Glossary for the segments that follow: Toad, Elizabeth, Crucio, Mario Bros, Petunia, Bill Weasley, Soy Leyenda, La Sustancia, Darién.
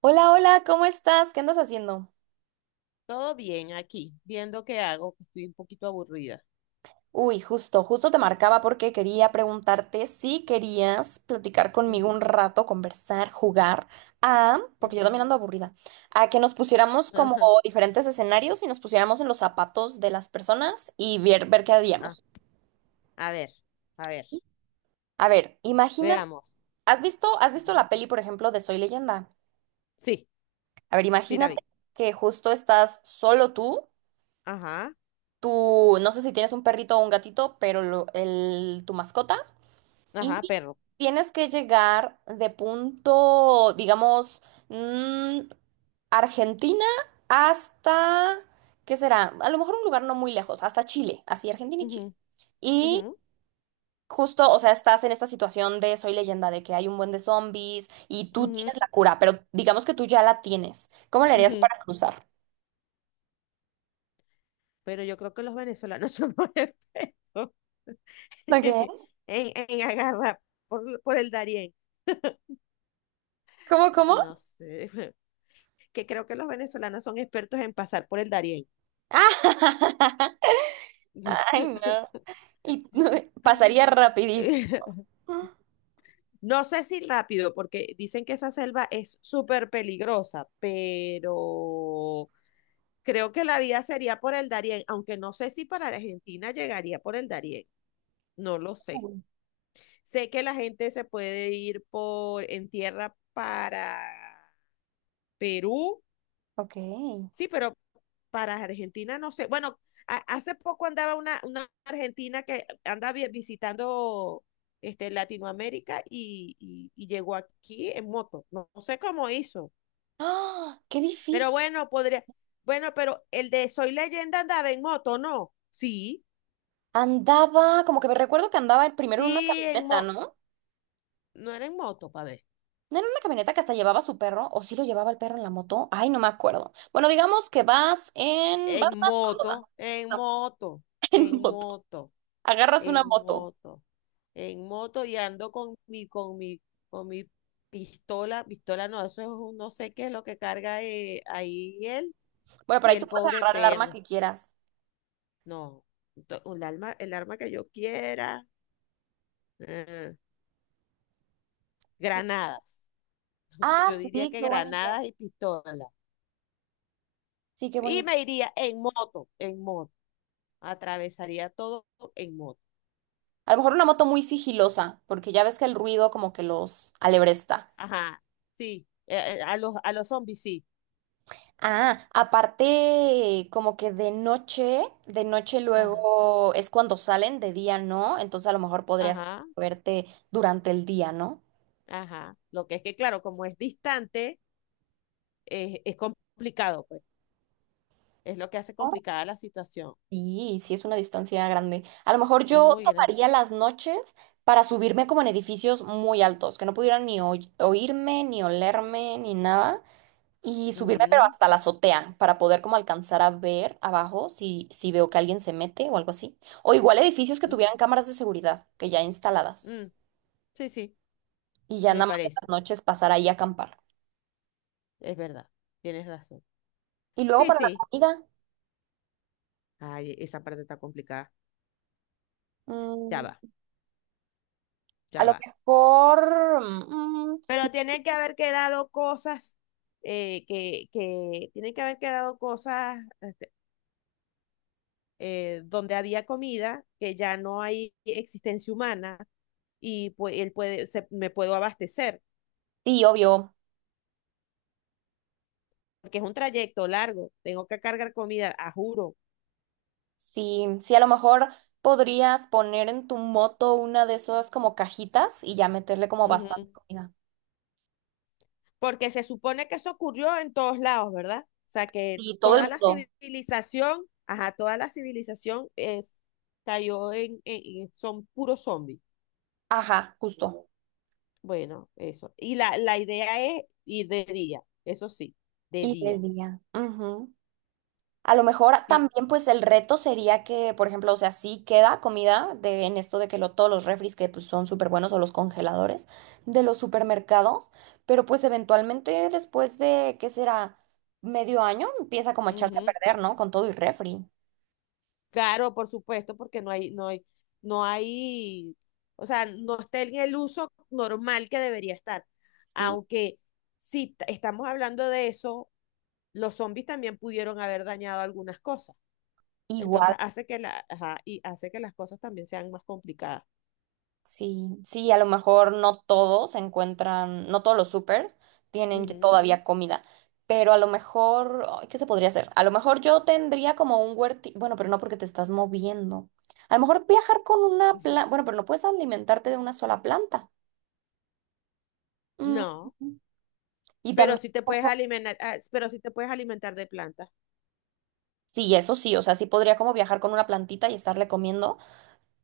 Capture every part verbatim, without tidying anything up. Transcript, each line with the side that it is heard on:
right: Hola, hola, ¿cómo estás? ¿Qué andas haciendo?
left: Todo bien aquí, viendo qué hago, que estoy un poquito aburrida.
right: Uy, justo, justo te marcaba porque quería preguntarte si querías platicar conmigo
left: Ujú,
right: un rato, conversar, jugar a, porque yo
left: ujú.
right: también ando aburrida, a que nos pusiéramos como diferentes escenarios y nos pusiéramos en los zapatos de las personas y ver, ver qué
left: Ah,
right: haríamos.
left: a ver, a ver,
right: A ver, imagínate,
left: veamos.
right: ¿has visto, has visto
left: Ujú.
right: la peli, por ejemplo, de Soy Leyenda?
left: Sí,
right: A ver,
left: sí la
right: imagínate
left: vi.
right: que justo estás solo tú,
left: Ajá,
right: tú, no sé si tienes un perrito o un gatito, pero lo- el, tu mascota.
left: ajá,
right: Y
left: perro.
right: tienes que llegar de punto, digamos, mm, Argentina hasta, ¿qué será? A lo mejor un lugar no muy lejos, hasta Chile, así Argentina y
left: Ujú,
right: Chile.
left: ujú,
right: Y justo, o sea, estás en esta situación de Soy Leyenda, de que hay un buen de zombies y tú
left: ujú,
right: tienes la cura, pero digamos que tú ya la tienes. ¿Cómo le harías
left: ujú.
right: para cruzar?
left: Pero yo creo que los venezolanos somos expertos en,
right: ¿Qué?
left: en agarrar por, por el Darién.
right: ¿Cómo, cómo?
left: No sé, que creo que los venezolanos son expertos en pasar por el Darién.
right: Ah, ay, no. Y pasaría rapidísimo. Ah,
left: No sé si rápido, porque dicen que esa selva es súper peligrosa, pero creo que la vía sería por el Darién, aunque no sé si para Argentina llegaría por el Darién, no lo sé. Sé que la gente se puede ir por en tierra para Perú.
right: ok.
left: Sí, pero para Argentina no sé. Bueno, a- hace poco andaba una, una argentina que anda vi- visitando este, Latinoamérica y, y- y llegó aquí en moto. No, no sé cómo hizo.
right: ¡Ah! ¡Qué
left: Pero
right: difícil!
left: bueno, podría. Bueno, pero el de Soy Leyenda andaba en moto, ¿no? Sí,
right: Andaba, como que me recuerdo que andaba el primero en una
left: sí, en
right: camioneta,
left: moto.
right: ¿no?
left: No era en moto, pa' ver.
right: ¿No era una camioneta que hasta llevaba a su perro? ¿O sí lo llevaba el perro en la moto? Ay, no me acuerdo. Bueno, digamos que vas en vas
left: En
right: más cómoda.
left: moto, en
right: No,
left: moto,
right: en
left: en
right: moto.
left: moto.
right: Agarras una
left: En
right: moto.
left: moto, en moto y ando con mi, con mi, con mi pistola, pistola no, eso es un no sé qué es lo que carga eh, ahí él
right: Bueno, pero
left: y
right: ahí tú
left: el
right: puedes
left: pobre
right: agarrar el arma
left: perro.
right: que quieras.
left: No, to- un arma, el arma que yo quiera, eh,
right: Yo-
left: granadas.
right: ah,
left: Yo diría
right: sí,
left: que
right: qué bonita.
left: granadas y pistola.
right: Sí, qué
left: Y
right: bonita.
left: me iría en moto, en moto. Atravesaría todo en moto.
right: A lo mejor una moto muy sigilosa, porque ya ves que el ruido como que los alebresta.
left: Ajá, sí. eh, eh, a los, a los zombies, sí.
right: Ah, aparte, como que de noche, de noche
left: Ajá,
right: luego es cuando salen, de día no, entonces a lo mejor podrías
left: ajá.
right: verte durante el día, ¿no?
left: Ajá. Lo que es que, claro, como es distante, es, es complicado, pues. Es lo que hace complicada la situación.
right: Sí, sí es una distancia grande. A lo mejor yo
left: Muy grande.
right: tomaría las noches para subirme como en edificios muy altos, que no pudieran ni oy- oírme, ni olerme, ni nada, y subirme pero
left: Ujú,
right: hasta la azotea para poder como alcanzar a ver abajo si, si veo que alguien se mete o algo así. O igual edificios que
left: ujú,
right: tuvieran cámaras de seguridad, que ya instaladas.
left: mm. Sí, sí,
right: Y ya
left: me
right: nada más en las
left: parece.
right: noches pasar ahí a acampar.
left: Es verdad. Tienes razón.
right: Y luego
left: Sí,
right: para la
left: sí.
right: comida,
left: Ay, esa parte está complicada. Ya va,
right: mm, a
left: ya
right: lo
left: va.
right: mejor, mm,
left: Pero tienen que haber quedado cosas eh, que, que tienen que haber quedado cosas eh, donde había comida, que ya no hay existencia humana y pues él puede, se- me puedo abastecer.
right: sí, obvio,
left: Porque es un trayecto largo, tengo que cargar comida, a juro.
right: sí, sí, a lo mejor podrías poner en tu moto una de esas como cajitas y ya meterle como bastante
left: Ujú.
right: comida.
left: Porque se supone que eso ocurrió en todos lados, ¿verdad? O sea, que
right: Y todo el
left: toda la
right: mundo,
left: civilización, ajá, toda la civilización es, cayó en, en- en- son puros zombies.
right: ajá, justo.
left: Bueno, eso. Y la, la idea es ir de día, eso sí, de
right: Y
left: día.
right: el día. Ujú. A lo mejor
left: Sí.
right: también pues el reto sería que, por ejemplo, o sea, sí queda comida de, en esto de que lo, todos los refris que pues, son súper buenos o los congeladores de los supermercados, pero pues eventualmente después de, ¿qué será? Medio año empieza como a echarse a
left: Ujú.
right: perder, ¿no? Con todo y refri.
left: Claro, por supuesto, porque no hay, no hay, no hay, o sea, no está en el uso normal que debería estar.
right: Sí.
left: Aunque si t- estamos hablando de eso, los zombies también pudieron haber dañado algunas cosas. Entonces
right: Igual.
left: hace que la, ajá, y hace que las cosas también sean más complicadas.
right: Sí, sí, a lo mejor no todos encuentran, no todos los supers tienen ya todavía comida, pero a lo mejor, ay, ¿qué se podría hacer? A lo mejor yo tendría como un huerti, bueno, pero no porque te estás moviendo. A lo mejor viajar con una
left: Ujú.
right: planta, bueno,
left: Ujú.
right: pero no puedes alimentarte de una sola planta. Mm,
left: No,
right: Y
left: pero
right: también,
left: si te puedes
right: como-
left: alimentar, ah, pero si te puedes alimentar de plantas.
right: sí, eso sí, o sea, sí podría como viajar con una plantita y estarle comiendo,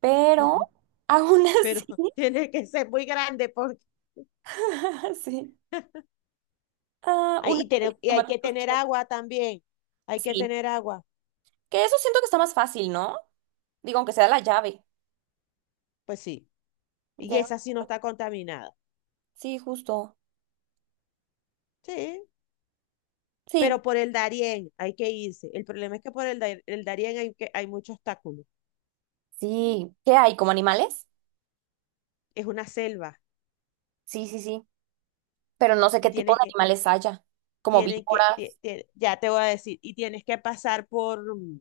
right: pero aún
left: Pero
right: así,
left: tiene que ser muy grande porque
right: sí, ah,
left: hay,
right: una
left: y, tener- y hay que
right: tomatitos
left: tener
right: cherry.
left: agua también. Hay que
right: Sí,
left: tener agua.
right: que eso siento que está más fácil, ¿no? Digo, aunque sea la llave.
left: Pues sí.
right: Ya
left: Y
right: era
left: esa sí no
right: una-
left: está contaminada.
right: sí, justo.
left: Sí.
right: Sí,
left: Pero por el Darién hay que irse. El problema es que por el, Dar- el Darién hay, que, hay mucho obstáculo.
right: sí. ¿Qué hay? ¿Como animales?
left: Es una selva.
right: Sí, sí, sí. Pero no sé
left: Y
right: qué tipo
left: tienes
right: de
left: que,
right: animales haya. Como
left: tienen que, tie-
right: víboras.
left: tie- ya te voy a decir, y tienes que pasar por, mm,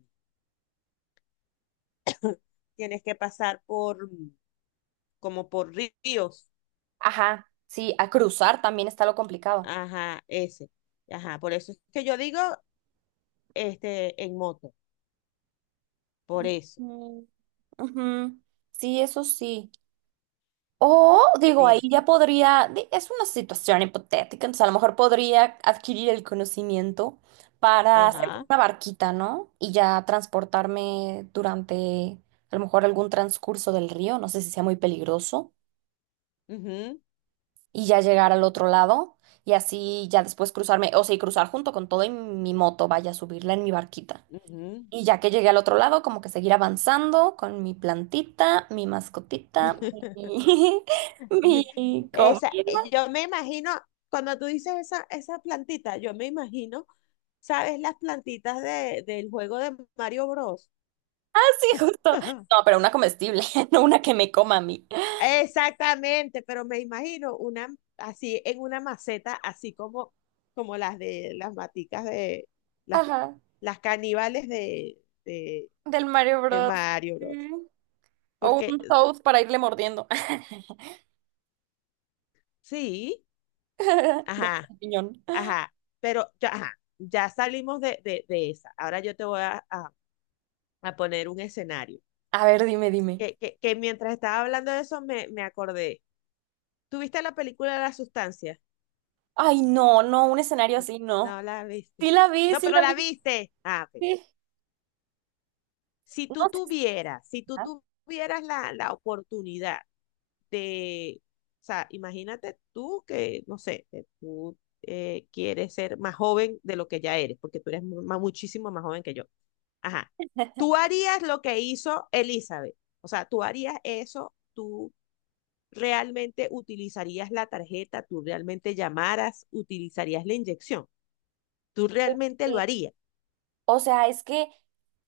left: tienes que pasar por, mm, como por ríos.
right: Ajá. Sí, a cruzar también está lo complicado.
left: Ajá, ese. Ajá, por eso es que yo digo, este, en moto. Por eso.
right: Ujú, ujú. Sí, eso sí. O digo, ahí
left: Mira.
right: ya podría, di- es una situación hipotética, entonces a lo mejor podría adquirir el conocimiento para hacer como
left: Ajá.
right: una barquita, ¿no? Y ya transportarme durante a lo mejor algún transcurso del río, no sé si sea muy peligroso,
left: Ujú,
right: y ya llegar al otro lado y así ya después cruzarme, o sea, y cruzar junto con todo y mi moto, vaya a subirla en mi barquita.
left: ujú.
right: Y ya que llegué al otro lado, como que seguir avanzando con mi plantita, mi mascotita, mi,
left: Mi-
right: mi
left: Esa,
right: comida.
left: yo me imagino, cuando tú dices esa, esa plantita, yo me imagino, ¿sabes las plantitas de, del juego de Mario Bros?
right: Sí, justo. No, pero una comestible, no una que me coma a mí.
left: Exactamente, pero me imagino una así en una maceta, así como, como las de las maticas de las,
right: Ajá,
left: las caníbales de, de,
right: del Mario
left: de
right: Bros.
left: Mario Bros.
right: Mm. O
left: Porque
right: un Toad para irle mordiendo.
left: sí,
right: De
left: ajá,
right: champiñón.
left: ajá, pero ya, ajá, ya salimos de, de, de esa. Ahora yo te voy a, a a poner un escenario.
right: A ver, dime, dime.
left: Que, que, que mientras estaba hablando de eso me, me acordé. ¿Tuviste la película de La Sustancia?
right: Ay, no, no, un escenario así, no.
left: No la viste.
right: Sí la vi,
left: No,
right: sí
left: pero
right: la
left: la
right: vi,
left: viste. Ah, ok.
right: sí.
left: Si
right: No
left: tú
right: sé si
left: tuvieras, si tú
right: está.
left: tuvieras la, la oportunidad de, o sea, imagínate tú que, no sé, que tú eh, quieres ser más joven de lo que ya eres, porque tú eres más- muchísimo más joven que yo. Ajá. Tú harías lo que hizo Elizabeth. O sea, tú harías eso, tú realmente utilizarías la tarjeta, tú realmente llamaras, utilizarías la inyección, tú realmente lo
right: Eh,
left: harías.
right: O sea, es que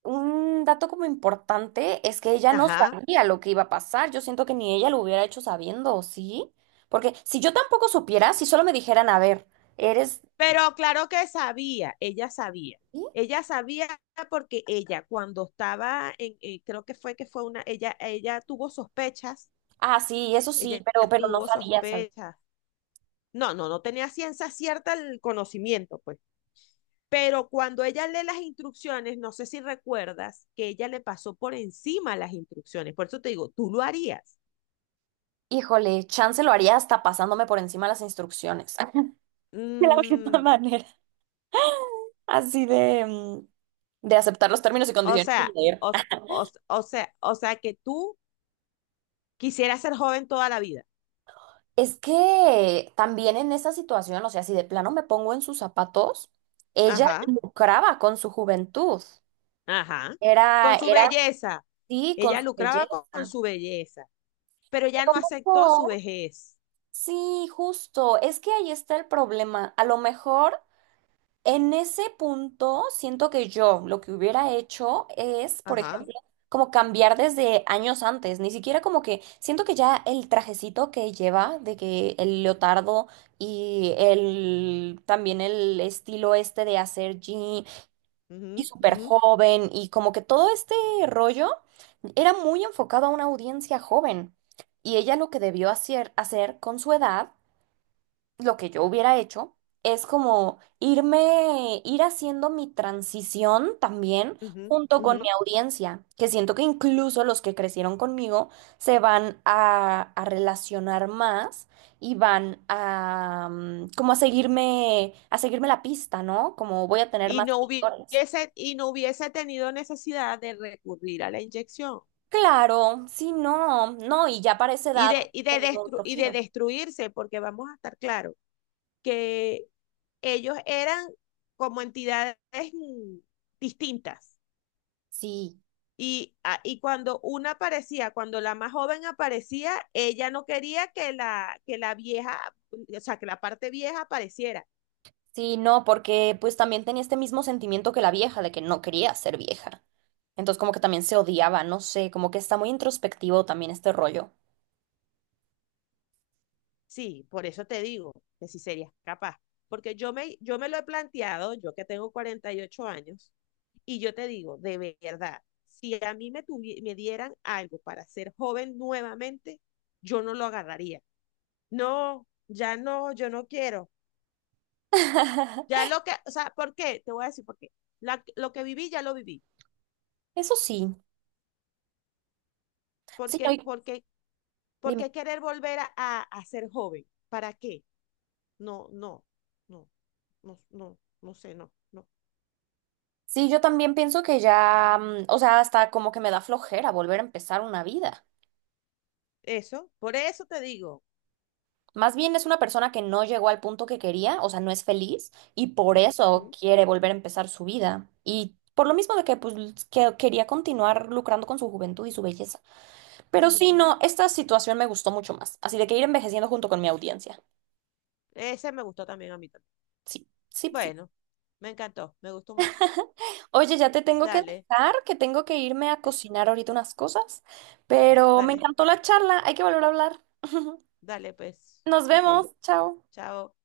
right: un dato como importante es que ella no
left: Ajá.
right: sabía lo que iba a pasar. Yo siento que ni ella lo hubiera hecho sabiendo, ¿sí? Porque si yo tampoco supiera, si solo me dijeran, a ver, eres...
left: Pero claro que sabía, ella sabía.
right: ¿sí?
left: Ella sabía porque ella cuando estaba en, eh, creo que fue que fue una, ella, ella tuvo sospechas,
right: Ah, sí, eso sí,
left: ella
right: pero, pero no
left: tuvo
right: sabía, ¿sabes?
left: sospechas. No, no, no tenía ciencia cierta el conocimiento, pues. Pero cuando ella lee las instrucciones, no sé si recuerdas que ella le pasó por encima las instrucciones. Por eso te digo, tú lo harías.
right: Híjole, chance lo haría hasta pasándome por encima las instrucciones. De la misma
left: Mm,
right: manera. Así de, mm, de aceptar los términos y
left: o
right: condiciones sin
left: sea,
right: leer.
left: o, o, o sea, o sea que tú quisieras ser joven toda la vida.
right: Es que también en esa situación, o sea, si de plano me pongo en sus zapatos, ella
left: Ajá.
right: lucraba con su juventud.
left: Ajá.
right: Era,
left: Con su
right: era
left: belleza.
right: sí, con
left: Ella
right: su belleza.
left: lucraba con, con
right: A
left: su belleza, pero ella
right: lo
left: no aceptó su
right: mejor,
left: vejez.
right: sí, justo. Es que ahí está el problema. A lo mejor. En ese punto, siento que yo lo que hubiera hecho es, por
left: Ajá.
right: ejemplo, como cambiar desde años antes, ni siquiera como que siento que ya el trajecito que lleva, de que el leotardo y el también el estilo este de hacer jean y
left: Ujú,
right: súper
left: ujú,
right: joven y como que todo este rollo era muy enfocado a una audiencia joven. Y ella lo que debió hacer, hacer con su edad lo que yo hubiera hecho es como irme, ir haciendo mi transición también
left: ujú,
right: junto con
left: ujú.
right: mi audiencia, que siento que incluso los que crecieron conmigo se van a, a relacionar más y van a mm, como a seguirme, a seguirme la pista, ¿no? Como voy a tener
left: Y
right: más
left: no
right: lectores.
left: hubiese, y no hubiese tenido necesidad de recurrir a la inyección
right: Claro, sí, no, no, y ya para esa
left: y
right: edad
left: de, y de,
right: he tenido
left: destru-
right: otro
left: y de
right: giro.
left: destruirse, porque vamos a estar claros que ellos eran como entidades mm, distintas.
right: Sí.
left: Y, a- y cuando una aparecía, cuando la más joven aparecía, ella no quería que la, que la vieja, o sea, que la parte vieja apareciera.
right: Sí, no, porque pues también tenía este mismo sentimiento que la vieja, de que no quería ser vieja. Entonces como que también se odiaba, no sé, como que está muy introspectivo también este rollo.
left: Sí, por eso te digo que si serías capaz. Porque yo me, yo me lo he planteado, yo que tengo cuarenta y ocho años, y yo te digo, de verdad, si a mí me, tuvi- me dieran algo para ser joven nuevamente, yo no lo agarraría. No, ya no, yo no quiero. Ya lo que, o sea, ¿por qué? Te voy a decir por qué. La- lo que viví, ya lo viví.
right: Eso sí, sí, no,
left: Porque,
right: y-
left: porque,
right: dime.
left: porque querer volver a, a, a ser joven. ¿Para qué? No, no, no, no, no, no sé, no, no.
right: Sí, yo también pienso que ya, mm, o sea, hasta como que me da flojera volver a empezar una vida.
left: Eso, por eso te digo.
right: Más bien es una persona que no llegó al punto que quería, o sea, no es feliz y por eso
left: Ujú,
right: quiere volver a empezar su vida. Y por lo mismo de que pues que quería continuar lucrando con su juventud y su belleza. Pero sí,
left: ujú.
right: no, esta situación me gustó mucho más. Así de que ir envejeciendo junto con mi audiencia.
left: Ese me gustó también a mí también.
right: Sí, sí, sí.
left: Bueno, me encantó, me gustó mucho.
right: Oye, ya te tengo que
left: Dale,
right: dejar, que tengo que irme a
left: eh,
right: cocinar ahorita unas cosas, pero me
left: dale,
right: encantó la charla, hay que volver a hablar.
left: dale, pues.
right: Nos
left: Ok,
right: vemos, chao.
left: chao.